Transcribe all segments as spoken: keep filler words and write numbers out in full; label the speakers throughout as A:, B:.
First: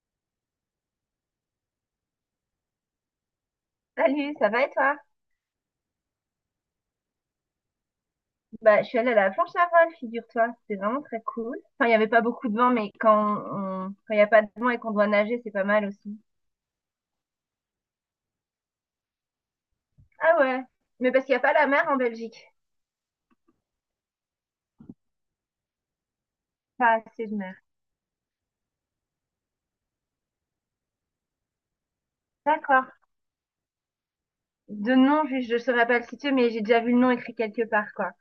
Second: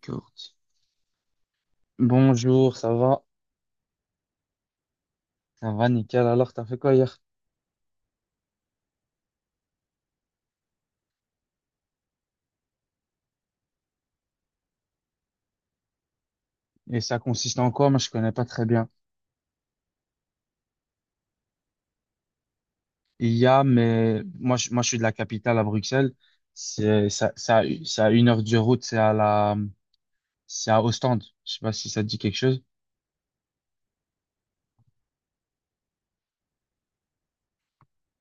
A: Corti. Bonjour, ça va?
B: Salut, ça va et toi?
A: Ça va, nickel. Alors, t'as fait quoi hier?
B: Bah, je suis allée à la planche à voile, figure-toi. C'était vraiment très cool. Enfin, il n'y avait pas beaucoup de vent, mais quand on... quand il n'y a pas de vent et qu'on doit nager, c'est pas mal aussi.
A: Et ça consiste en quoi? Moi, je connais pas très bien.
B: Ah ouais, mais parce qu'il n'y a pas la mer en Belgique.
A: Il y a, mais moi, je, moi, je suis de la capitale à Bruxelles.
B: Pas
A: C'est,
B: assez
A: ça,
B: de mer.
A: ça, ça a une heure de route. C'est à la, c'est à Ostende. Je sais pas si ça te dit quelque chose.
B: D'accord. De nom, je je saurais pas le situer, mais j'ai déjà vu le nom écrit quelque part, quoi.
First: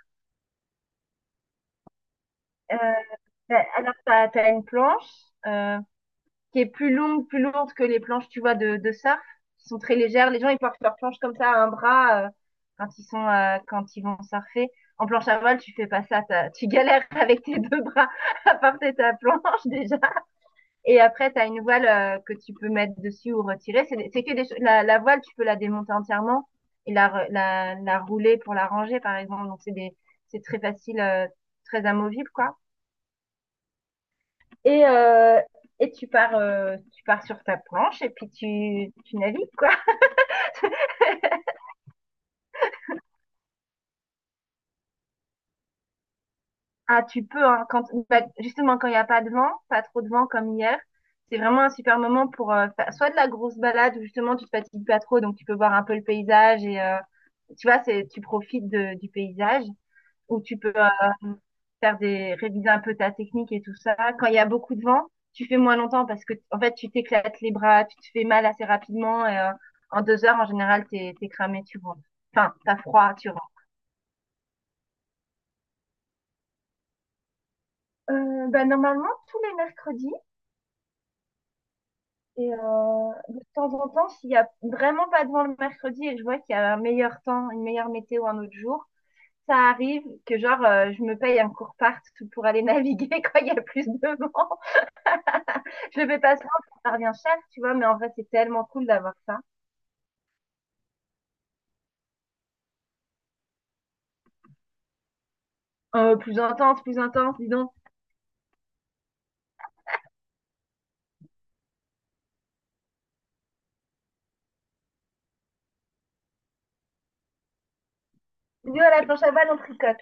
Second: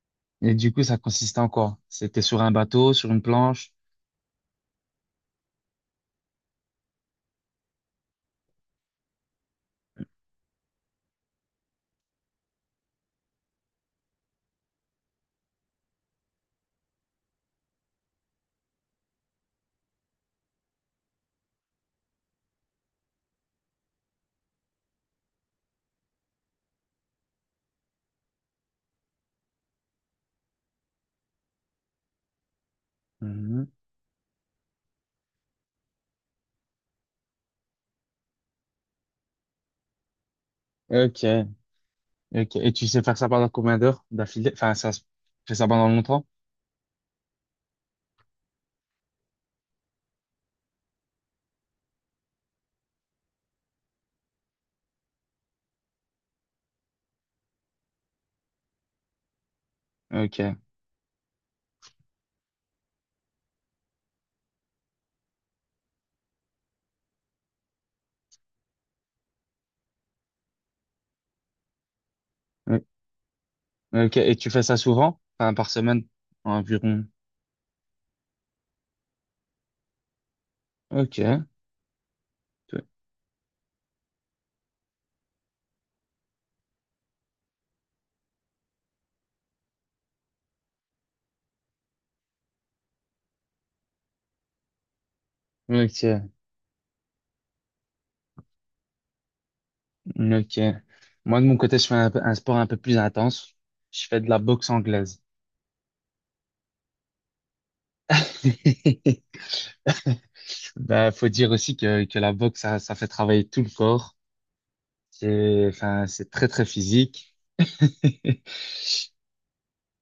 A: Et du coup, ça consiste en quoi? C'était sur un
B: Euh,
A: bateau, sur une
B: bah,
A: planche.
B: alors, t'as, t'as une planche, euh, qui est plus longue, plus lourde que les planches, tu vois, de, de surf, qui sont très légères. Les gens, ils portent leurs planches comme ça à un bras euh, quand ils sont euh, quand ils vont surfer. En planche à voile, tu fais pas ça, t'as- tu galères avec tes deux bras à porter ta planche déjà. Et après, tu as une voile euh, que tu peux mettre dessus ou retirer. C'est c'est que des la, la voile, tu peux la démonter entièrement et la, la, la rouler pour la ranger, par exemple. Donc, c'est des, c'est très facile, euh, très amovible, quoi.
A: Mhm.
B: Et, euh, et tu pars, euh, tu pars sur ta planche et puis tu, tu navigues, quoi.
A: Ok, ok. Et tu sais faire ça pendant combien d'heures d'affilée? Enfin, ça, se- tu fais ça pendant longtemps?
B: Ah, tu peux, hein, quand, bah, justement, quand il n'y a pas de vent, pas trop de vent comme hier, c'est vraiment un super moment pour euh, faire soit de la grosse balade où justement tu te fatigues pas trop, donc tu peux voir un peu le paysage et euh, tu vois, c'est, tu profites de- du paysage. Où
A: Ok,
B: tu peux euh, faire des, réviser un peu ta technique et tout ça. Quand il y a beaucoup de vent, tu fais moins longtemps parce que, en fait, tu t'éclates les bras, tu te fais mal assez rapidement et euh, en deux heures, en général, t'es, t'es cramé, tu rentres. Enfin, t'as froid, tu rentres.
A: ok. Et tu fais ça souvent? Enfin, par semaine, environ.
B: Euh, bah, normalement, tous les mercredis.
A: Ok.
B: Et
A: Toi.
B: euh, de temps en temps, s'il y a vraiment pas de vent le mercredi et que je vois qu'il y a un meilleur temps, une meilleure météo un autre jour, ça arrive que genre euh, je me paye un court part pour aller naviguer quand il y a plus de vent. Je le fais
A: Ok,
B: pas souvent, ça revient cher, tu vois, mais en vrai, c'est tellement cool d'avoir ça.
A: ok. Moi, de mon côté, je fais un, peu- un sport un peu plus intense. Je fais de la boxe anglaise.
B: Euh, plus intense, plus intense, dis donc.
A: Bah, faut dire aussi que, que la boxe, ça, ça fait travailler tout le corps. C'est, enfin, c'est très, très physique.
B: Nous, à la planche à balle, on tricote.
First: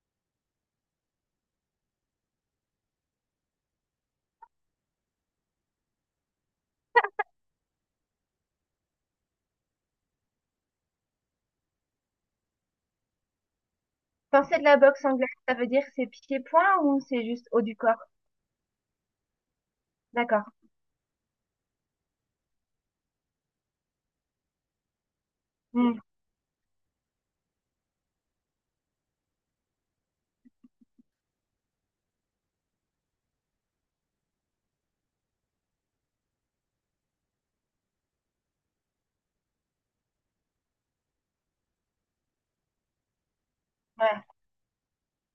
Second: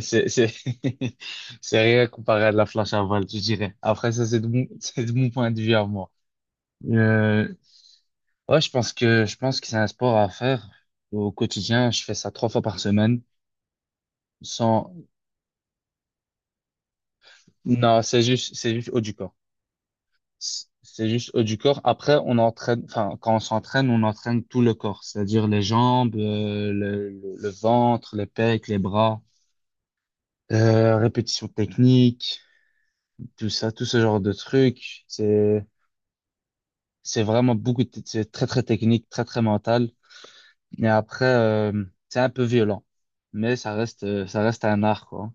A: C'est, c'est, c'est rien comparé à de la planche à voile, je dirais. Après, ça, c'est de mon, c'est de mon point de vue à moi. Euh, ouais, je pense que, je pense que c'est un sport à faire au quotidien. Je fais ça trois fois par semaine.
B: Quand c'est de la
A: Sans,
B: boxe anglaise, ça veut dire que c'est pieds-poings ou c'est juste haut du corps?
A: non, c'est juste, c'est juste haut du corps.
B: D'accord.
A: c- C'est juste haut du corps. Après, on entraîne, enfin, quand on s'entraîne, on entraîne tout le corps, c'est-à-dire les
B: Hmm,
A: jambes, euh, le, le- le ventre, les pecs, les bras, euh, répétition technique, tout ça, tout ce genre de trucs. C'est, c'est vraiment beaucoup, de- c'est très, très technique, très, très mental. Mais après, euh, c'est un peu violent. Mais ça reste, euh,
B: ouais.
A: ça reste un art, quoi.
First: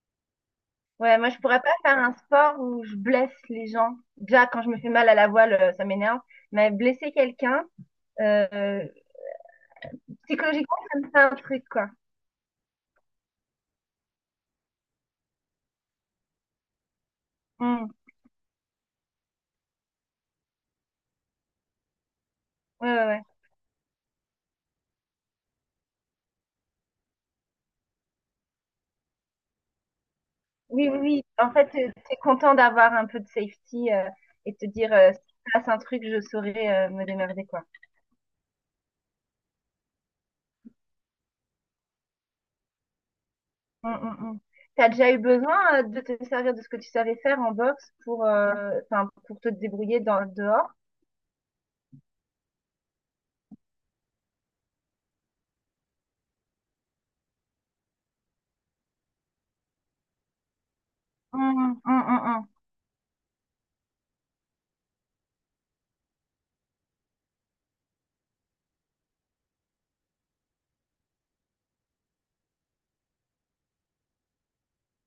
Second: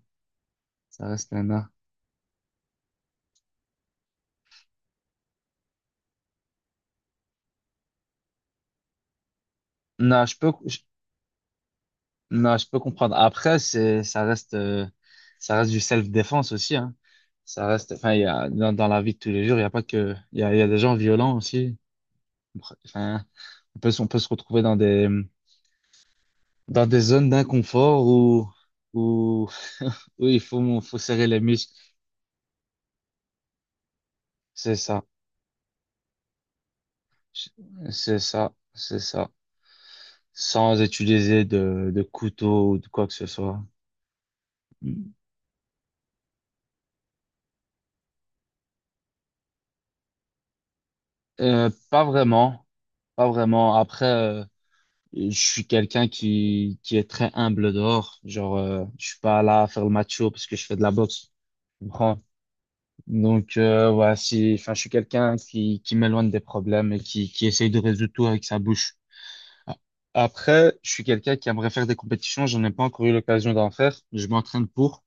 A: Ça
B: Ouais, moi,
A: reste
B: je
A: un
B: pourrais
A: art.
B: pas faire un sport où je blesse les gens. Déjà, quand je me fais mal à la voile, euh, ça m'énerve. Mais blesser quelqu'un, euh,
A: Non, je peux.
B: psychologiquement, ça me fait un truc, quoi.
A: Non, je peux comprendre. Après, c'est, ça reste, euh, ça reste du self-défense aussi, hein. Ça reste,
B: Hmm.
A: enfin, il y a, dans, dans la vie de tous les jours, il y a pas que, il y a, il y a des gens violents aussi.
B: Ouais, ouais, ouais.
A: Enfin, on peut, se- on peut se retrouver dans des, dans des zones d'inconfort où, où, où il faut,
B: Oui,
A: faut
B: oui, oui.
A: serrer les
B: En fait,
A: muscles.
B: tu es content d'avoir un peu de safety euh, et de te
A: C'est
B: dire,
A: ça.
B: euh, si passe un truc, je saurais euh, me démerder, quoi.
A: C'est ça. C'est ça. Sans utiliser de, de couteau ou de quoi que ce soit.
B: Tu as déjà eu besoin euh, de te servir de ce que tu savais faire en boxe pour, euh, enfin, pour te débrouiller dans, dehors?
A: Euh, pas vraiment. Pas vraiment. Après, euh, je suis quelqu'un qui, qui est très humble dehors. Genre, euh, je suis pas là à faire le macho parce que je fais de la boxe.
B: Mm,
A: Tu
B: mm, mm,
A: comprends?
B: mm.
A: Donc, euh, ouais, si, enfin, je suis quelqu'un qui, qui m'éloigne des problèmes et qui, qui essaye de résoudre tout avec sa bouche. Après, je suis quelqu'un qui aimerait faire des compétitions. J'en ai pas encore eu l'occasion d'en faire. Je m'entraîne pour.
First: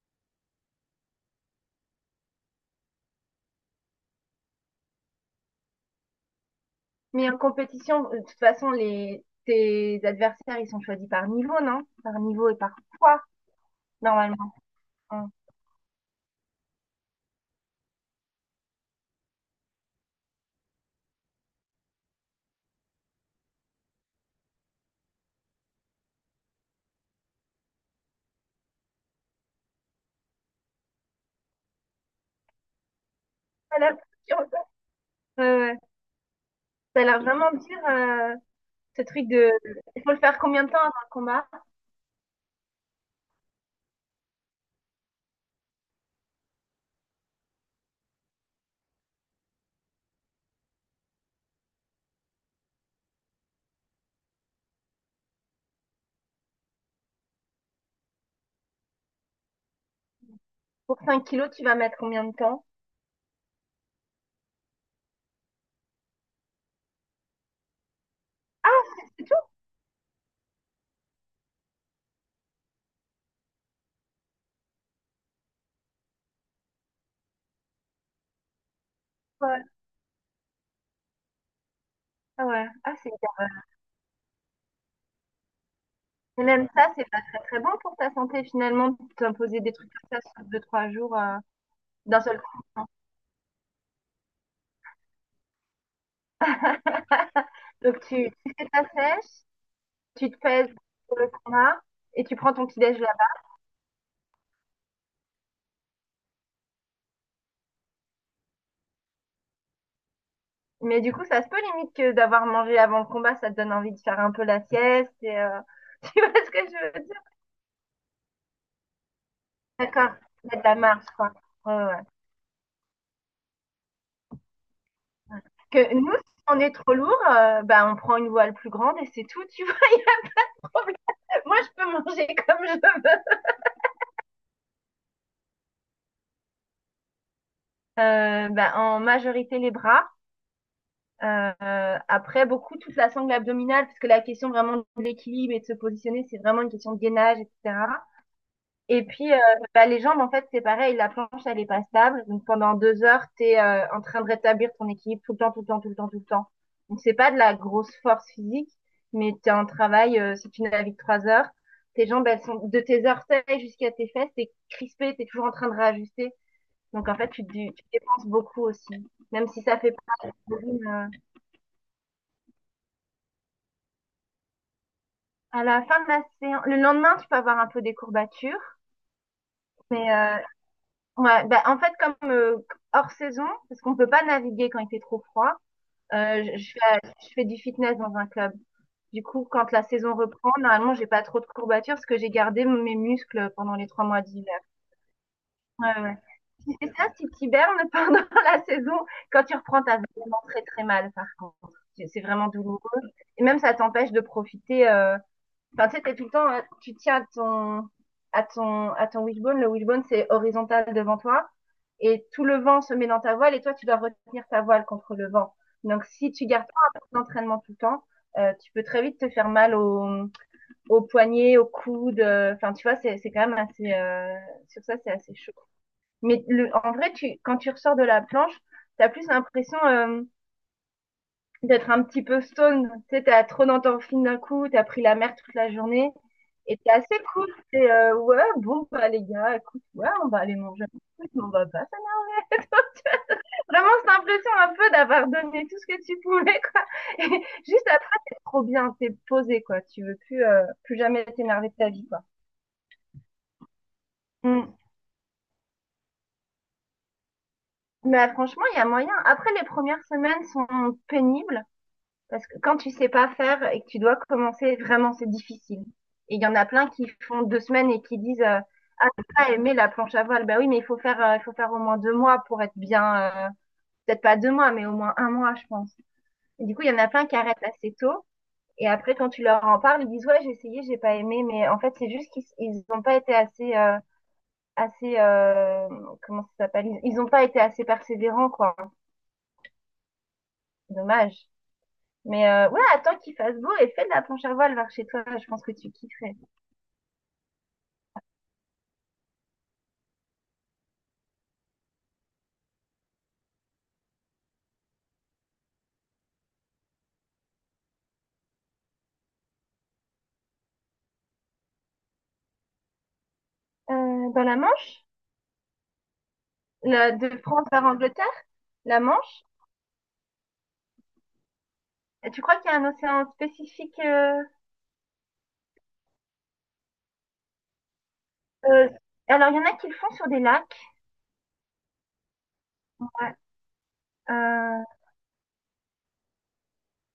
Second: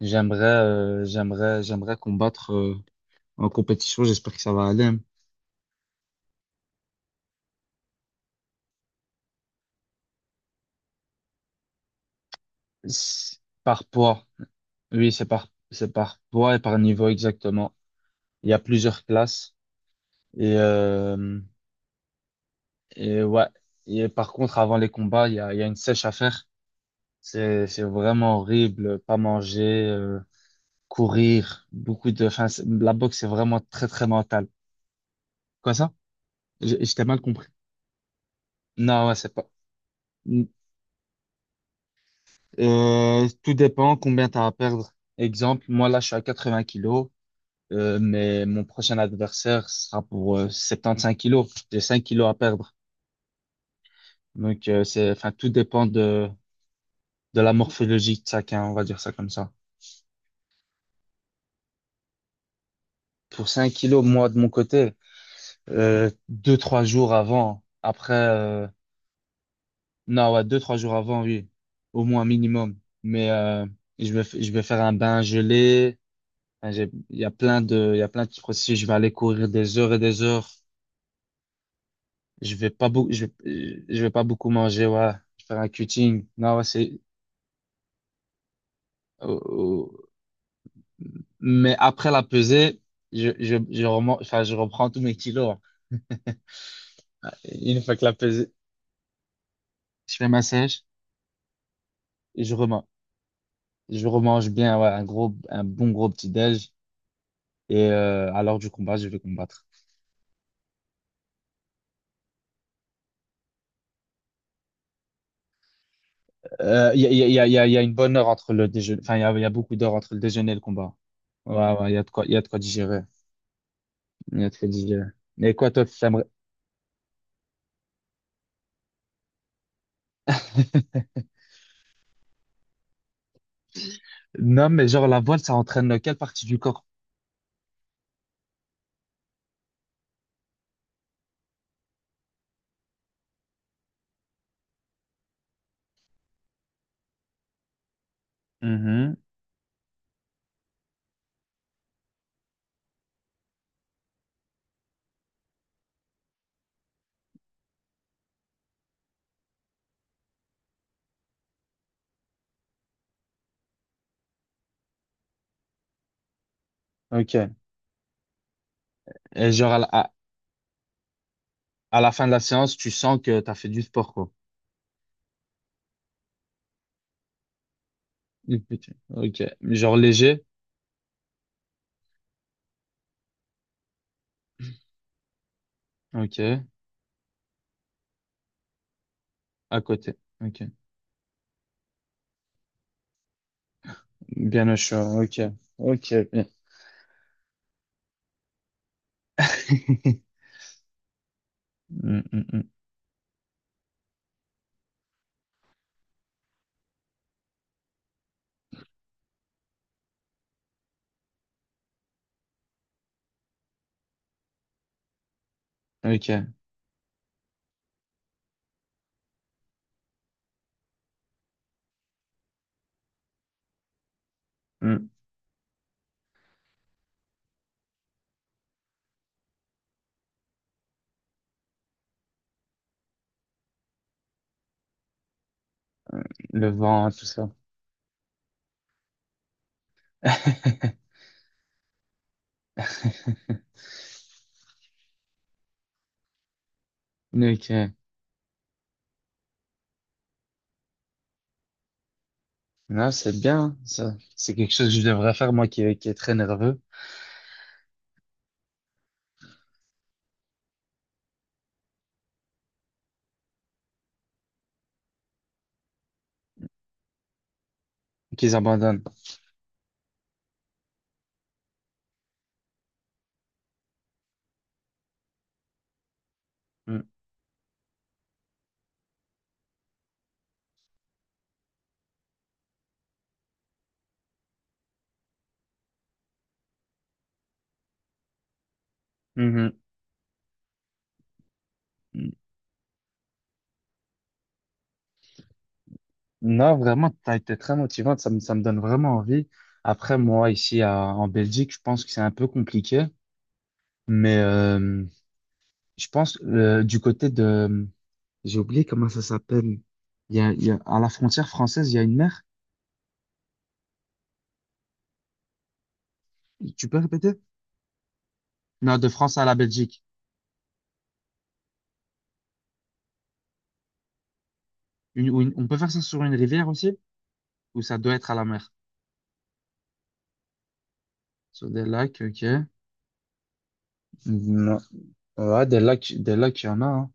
A: J'aimerais, euh, j'aimerais, j'aimerais combattre, euh, en compétition. J'espère que ça va aller, hein.
B: Mais en compétition, euh, de toute façon, les, tes adversaires, ils sont choisis par niveau, non? Par niveau et par poids,
A: C'est Par poids.
B: normalement.
A: Oui, c'est
B: Mm.
A: par, c'est par poids et par niveau exactement. Il y a plusieurs classes. Et, euh, et ouais. Et par contre, avant les combats, il y a, il y a une sèche à faire. C'est, c'est vraiment horrible. Pas manger, euh, courir, beaucoup de. Enfin, c'est- la boxe, c'est vraiment
B: Ça a
A: très,
B: l'air
A: très mental.
B: ouais,
A: Quoi
B: ouais.
A: ça? J'ai-
B: Ça a
A: J'étais
B: l'air
A: mal compris.
B: vraiment dur, euh, ce
A: Non, ouais,
B: truc
A: c'est pas.
B: de... Il faut le faire combien de temps avant le combat?
A: Euh, tout dépend combien tu as à perdre. Exemple, moi là, je suis à 80 kilos, euh, mais mon prochain adversaire sera pour euh, 75 kilos. J'ai cinq kilos à perdre. Donc, euh, c'est, enfin, tout dépend de, de la morphologie de chacun, on va dire ça comme ça.
B: Pour cinq kilos, tu vas mettre combien de temps?
A: Pour cinq kilos, moi, de mon côté, euh, deux trois jours avant, après, euh,
B: Ah, c'est c'est tout?
A: non, ouais, deux trois jours avant, oui, au moins minimum. Mais euh, je vais, f- je vais faire un bain gelé. Enfin, j'ai- Il y a plein de, il y a plein de, petits processus. Je vais aller courir
B: Ouais.
A: des heures et des heures.
B: Ah
A: Je
B: ouais.
A: vais pas
B: Ah, c'est
A: beaucoup, je vais,
B: bien.
A: euh, je vais pas beaucoup manger, ouais. Je vais faire un cutting.
B: Et
A: Non, ouais,
B: même ça,
A: c'est,
B: c'est pas très très bon pour ta santé finalement, de
A: oh,
B: t'imposer des trucs
A: oh.
B: comme ça sur deux trois jours euh,
A: Mais après
B: d'un
A: la
B: seul coup,
A: pesée,
B: hein.
A: je, je, je remonte, enfin, je reprends tous mes kilos. Une fois
B: Donc
A: que la
B: tu,
A: pesée,
B: tu fais ta sèche,
A: je fais
B: tu te
A: ma
B: pèses
A: sèche
B: pour le combat et tu
A: et
B: prends
A: je
B: ton petit
A: remonte.
B: déj là.
A: Je remange bien, ouais, un gros, un bon gros petit-déj. Et euh, à l'heure du combat, je vais combattre.
B: Mais du coup, ça se peut limite que d'avoir mangé avant le combat, ça te donne envie de faire un peu la sieste et euh, tu vois ce que
A: Euh,
B: je
A: Il
B: veux
A: y a,
B: dire?
A: il y a, il y a, il y a une bonne heure entre le déjeuner. Enfin, il y a, il y a beaucoup d'heures entre
B: D'accord,
A: le
B: il
A: déjeuner et
B: y
A: le
B: a de la
A: combat.
B: marche quoi.
A: Ouais,
B: Ouais,
A: ouais, il y
B: ouais.
A: a de quoi, il y a de quoi digérer. Il y a de quoi digérer. Mais quoi, toi,
B: Que
A: tu
B: nous,
A: t'aimerais...
B: si on est trop lourd, euh, bah, on prend une voile plus grande et c'est tout, tu vois. Le problème. Moi, je peux manger comme je veux.
A: Non, mais genre, la voile, ça entraîne quelle partie du corps?
B: Euh, bah, en majorité, les bras. Euh, après, beaucoup toute la sangle abdominale, parce que la question vraiment de l'équilibre et de se positionner, c'est vraiment une question de gainage, et cetera. Et
A: Mhm.
B: puis, euh, bah, les jambes, en fait, c'est pareil, la planche, elle est pas stable. Donc, pendant deux heures, tu es en train de rétablir ton équilibre tout le temps, tout le temps, tout le temps, tout le temps. Donc, c'est pas de la grosse force physique, mais tu es en travail, euh, si tu navigues trois heures, tes jambes, elles sont de tes orteils jusqu'à tes fesses, t'es crispé, t'es toujours en train de réajuster. Donc, en fait, tu,
A: Ok.
B: dé- tu dépenses beaucoup aussi, même
A: Et
B: si
A: genre, à
B: ça
A: la,
B: fait
A: à,
B: pas de volume, euh.
A: à la fin de la séance, tu sens que t'as fait du sport, quoi.
B: À la fin de la séance, le lendemain, tu peux avoir un peu des courbatures,
A: Ok. Ok. Genre
B: mais euh,
A: léger?
B: ouais, bah, en fait, comme euh, hors saison, parce qu'on peut pas naviguer quand il fait trop froid, euh, je,
A: Ok.
B: je fais, je fais du fitness dans un club. Du coup, quand
A: À
B: la
A: côté.
B: saison reprend,
A: Ok.
B: normalement, j'ai pas trop de courbatures parce que j'ai gardé mes muscles pendant les trois mois d'hiver.
A: Bien au chaud. Ok.
B: Ouais,
A: Ok.
B: ouais.
A: Bien.
B: Si c'est ça, si t'hibernes pendant la saison, quand tu reprends, t'as vraiment très très mal, par contre. C'est c'est
A: Mm, mm,
B: vraiment
A: mm.
B: douloureux. Et même, ça t'empêche de profiter, euh, enfin, tu sais, t'es tout le temps, hein, tu tiens à ton, à ton, à ton wishbone. Le wishbone, c'est horizontal devant toi. Et tout le vent se met dans ta voile et toi, tu dois retenir ta voile contre le vent. Donc, si tu
A: Ok.
B: gardes pas un peu d'entraînement tout le temps, euh, tu peux très vite te faire mal au, au poignet, au coude. Euh, enfin, tu vois, c'est, c'est quand même assez, euh, sur ça,
A: Mm.
B: c'est assez chaud. Mais le, en vrai, tu, quand tu ressors de la planche, t'as plus l'impression, euh, d'être un petit peu stone. Tu sais, t'as trop dans ton film d'un coup, t'as pris la mer toute la journée.
A: Le
B: Et t'es
A: vent, hein,
B: assez
A: tout
B: cool.
A: ça.
B: C'est euh, ouais, bon, bah les gars, écoute, ouais, on va aller manger un truc, mais on va pas s'amuser. Vraiment, cette impression un peu d'avoir donné tout ce que tu pouvais, quoi. Et juste
A: Ok.
B: après, t'es trop bien, t'es posé, quoi. Tu veux plus, euh, plus jamais t'énerver de ta vie, quoi.
A: Non, c'est bien, hein, ça. C'est
B: Mm.
A: quelque chose que je devrais faire, moi, qui, qui est très nerveux,
B: Mais euh, franchement, il y a moyen. Après, les premières semaines sont pénibles. Parce que quand tu sais pas faire et que tu dois commencer, vraiment, c'est difficile. Et il y en a plein qui font deux semaines et qui
A: et
B: disent
A: qu'ils
B: euh,
A: abandonnent.
B: ah, j'ai pas aimé la planche à voile. Ben oui, mais il faut faire, euh, il faut faire au moins deux mois pour être bien. Euh, peut-être pas deux mois, mais au moins un mois, je pense. Et du coup, il y en
A: Mm.
B: a plein qui arrêtent assez tôt. Et après, quand tu leur en parles, ils disent ouais, j'ai essayé, j'ai pas aimé. Mais en fait, c'est juste qu'ils ils ont pas été assez, euh, assez euh, comment ça s'appelle, ils ils ont pas été assez persévérants quoi,
A: Mhm.
B: dommage.
A: Mm.
B: Mais euh, ouais, attends qu'il fasse beau et fais de la planche à voile vers chez toi. Je pense que tu kifferais.
A: Non, vraiment, t'as été très motivante. Ça me, ça me donne vraiment envie. Après, moi, ici, à- en Belgique, je pense que c'est un peu compliqué. Mais euh, je pense, euh, du côté de... J'ai oublié comment ça s'appelle. Il y a, il y a, à la frontière française, il y a une mer.
B: Euh, dans la Manche,
A: Tu peux
B: la- de
A: répéter?
B: France vers Angleterre,
A: Non,
B: la
A: de France
B: Manche,
A: à la Belgique.
B: tu crois qu'il y a un océan spécifique euh,
A: Une, ou une- on peut faire ça sur une rivière aussi? Ou ça doit être à la mer?
B: euh, alors, il y en a qui le font sur des lacs.
A: Sur des lacs, ok.
B: Ouais.
A: Non.
B: Euh,
A: Ouais, des lacs, des lacs, il y en a, hein.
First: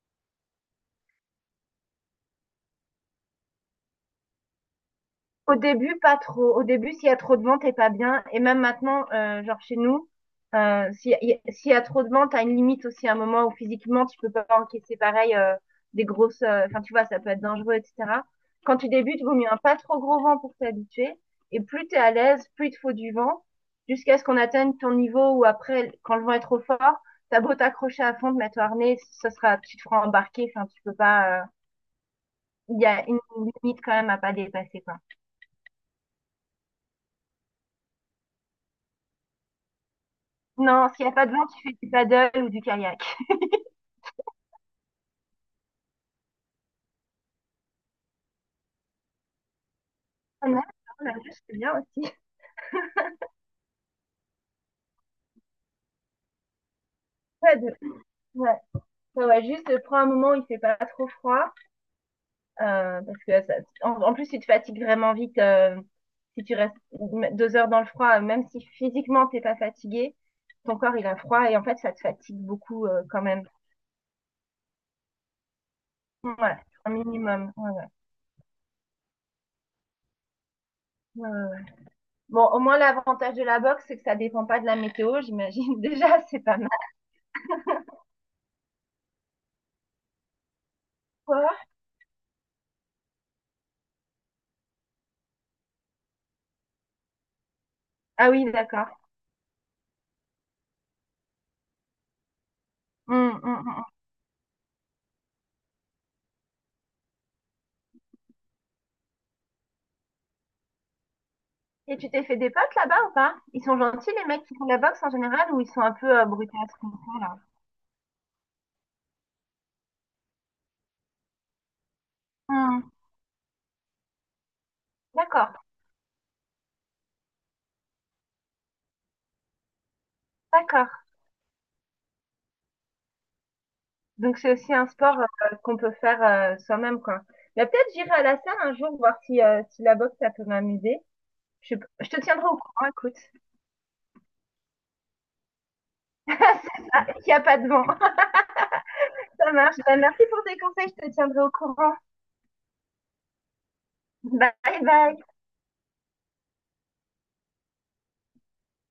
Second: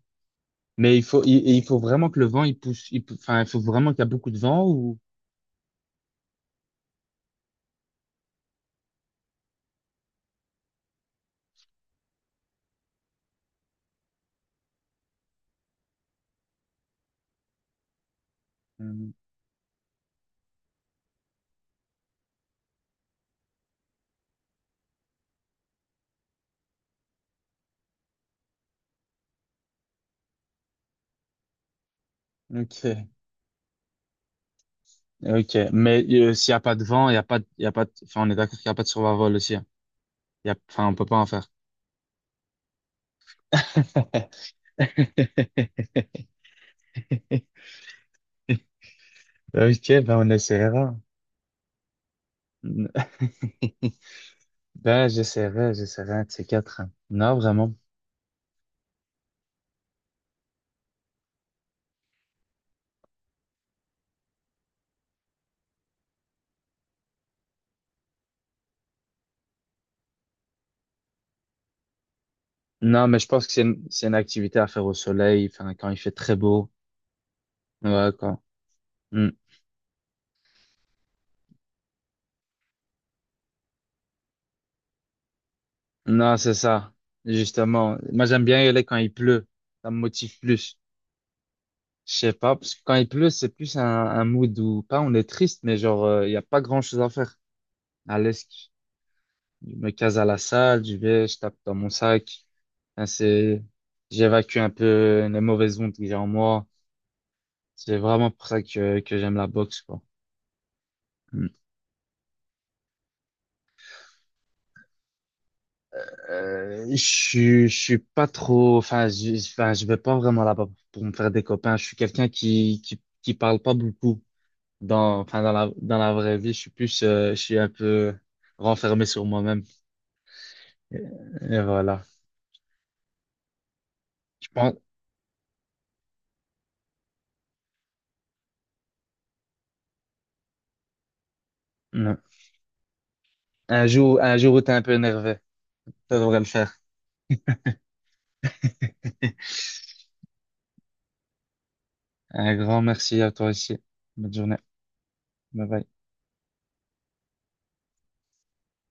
A: Mais il faut, il, il faut vraiment que le vent, il pousse, il pou- enfin, il faut vraiment qu'il y a beaucoup de vent ou.
B: au début, pas trop. Au début, s'il y a trop de ventes, t'es pas bien. Et même maintenant, euh, genre chez nous, euh, s'il y, a- s'il y a trop de ventes, t'as une limite aussi à un moment où physiquement, tu peux pas encaisser pareil euh, des grosses... Euh, enfin, tu vois, ça peut être dangereux, et cetera. Quand tu
A: Hmm.
B: débutes, vaut mieux un pas trop gros vent pour t'habituer. Et plus t'es à l'aise, plus il te faut du vent, jusqu'à ce qu'on atteigne ton niveau où après, quand le vent est trop fort, t'as beau t'accrocher à fond, te mettre au harnais, ça sera, tu te feras embarquer. Enfin, tu peux pas... euh, il y a
A: Ok,
B: une limite quand même à pas dépasser, quoi.
A: ok. Mais euh, s'il n'y a pas de vent, il y a pas, de- il y a pas, de- enfin, on est d'accord qu'il n'y a pas de survol aussi, hein. Il y a, enfin,
B: Non,
A: on
B: s'il
A: peut
B: n'y a
A: pas
B: pas
A: en
B: de vent,
A: faire.
B: tu fais du paddle ou du kayak.
A: Ok, ben on
B: Ah non, non,
A: essaiera.
B: la nage, c'est bien aussi.
A: Ben j'essaierai, j'essaierai un de ces quatre, hein. Non,
B: Paddle.
A: vraiment.
B: Ouais. Ouais, ouais, juste euh, prends un moment où il fait pas trop froid, euh, parce que ça- en, en plus tu te fatigues vraiment vite euh, si tu restes m- deux heures dans le froid, euh, même si physiquement t'es pas fatigué, ton corps il a froid et en fait ça te fatigue beaucoup euh,
A: Non, mais
B: quand
A: je
B: même.
A: pense que c'est une, c'est une activité à faire au soleil, enfin, quand il fait très
B: Ouais,
A: beau.
B: un minimum. Ouais,
A: Ouais, quoi. Mm.
B: ouais, ouais, ouais. Bon, au moins l'avantage de la boxe c'est que ça dépend pas de la météo, j'imagine. Déjà
A: Non,
B: c'est
A: c'est
B: pas mal.
A: ça. Justement, moi j'aime bien y aller quand il pleut. Ça me motive plus.
B: Quoi?
A: Je sais pas, parce que quand il pleut, c'est plus un, un mood où, pas on est triste, mais genre, euh, il y a pas grand-chose à faire. À
B: Ah
A: l'aise,
B: oui, d'accord.
A: je me case à la salle, je vais, je tape dans mon sac. Enfin,
B: Hum,
A: c'est,
B: hum, hum.
A: j'évacue un peu les mauvaises ondes que j'ai en moi. C'est vraiment pour ça que, que j'aime la boxe, quoi.
B: Et tu t'es fait des potes là-bas ou pas? Ils sont gentils les mecs qui font de la boxe en général ou ils sont un peu euh, brutasses
A: Euh,
B: comme
A: je,
B: ça là?
A: suis- je suis pas trop, enfin, je, enfin, je vais pas vraiment là-bas pour me faire des copains. Je suis quelqu'un qui,
B: Hmm,
A: qui, qui parle pas beaucoup dans, enfin, dans
B: d'accord,
A: la, dans la vraie vie. Je suis plus, euh, je suis un peu renfermé sur moi-même.
B: d'accord.
A: Et, et voilà.
B: Donc
A: Je
B: c'est aussi
A: pense,
B: un sport euh, qu'on peut faire euh, soi-même quoi. Mais peut-être j'irai à la salle un jour voir si, euh, si la boxe ça peut m'amuser. Je sais pas, je
A: non.
B: te tiendrai au courant, écoute.
A: Un jour, un jour où t'es un peu énervé, ça devrait le faire.
B: C'est ça, il n'y a pas de vent. Ça marche. Bah, merci pour tes conseils, je te tiendrai au courant.
A: Un grand merci à toi aussi. Bonne
B: Bye
A: journée.
B: bye.
A: Bye bye.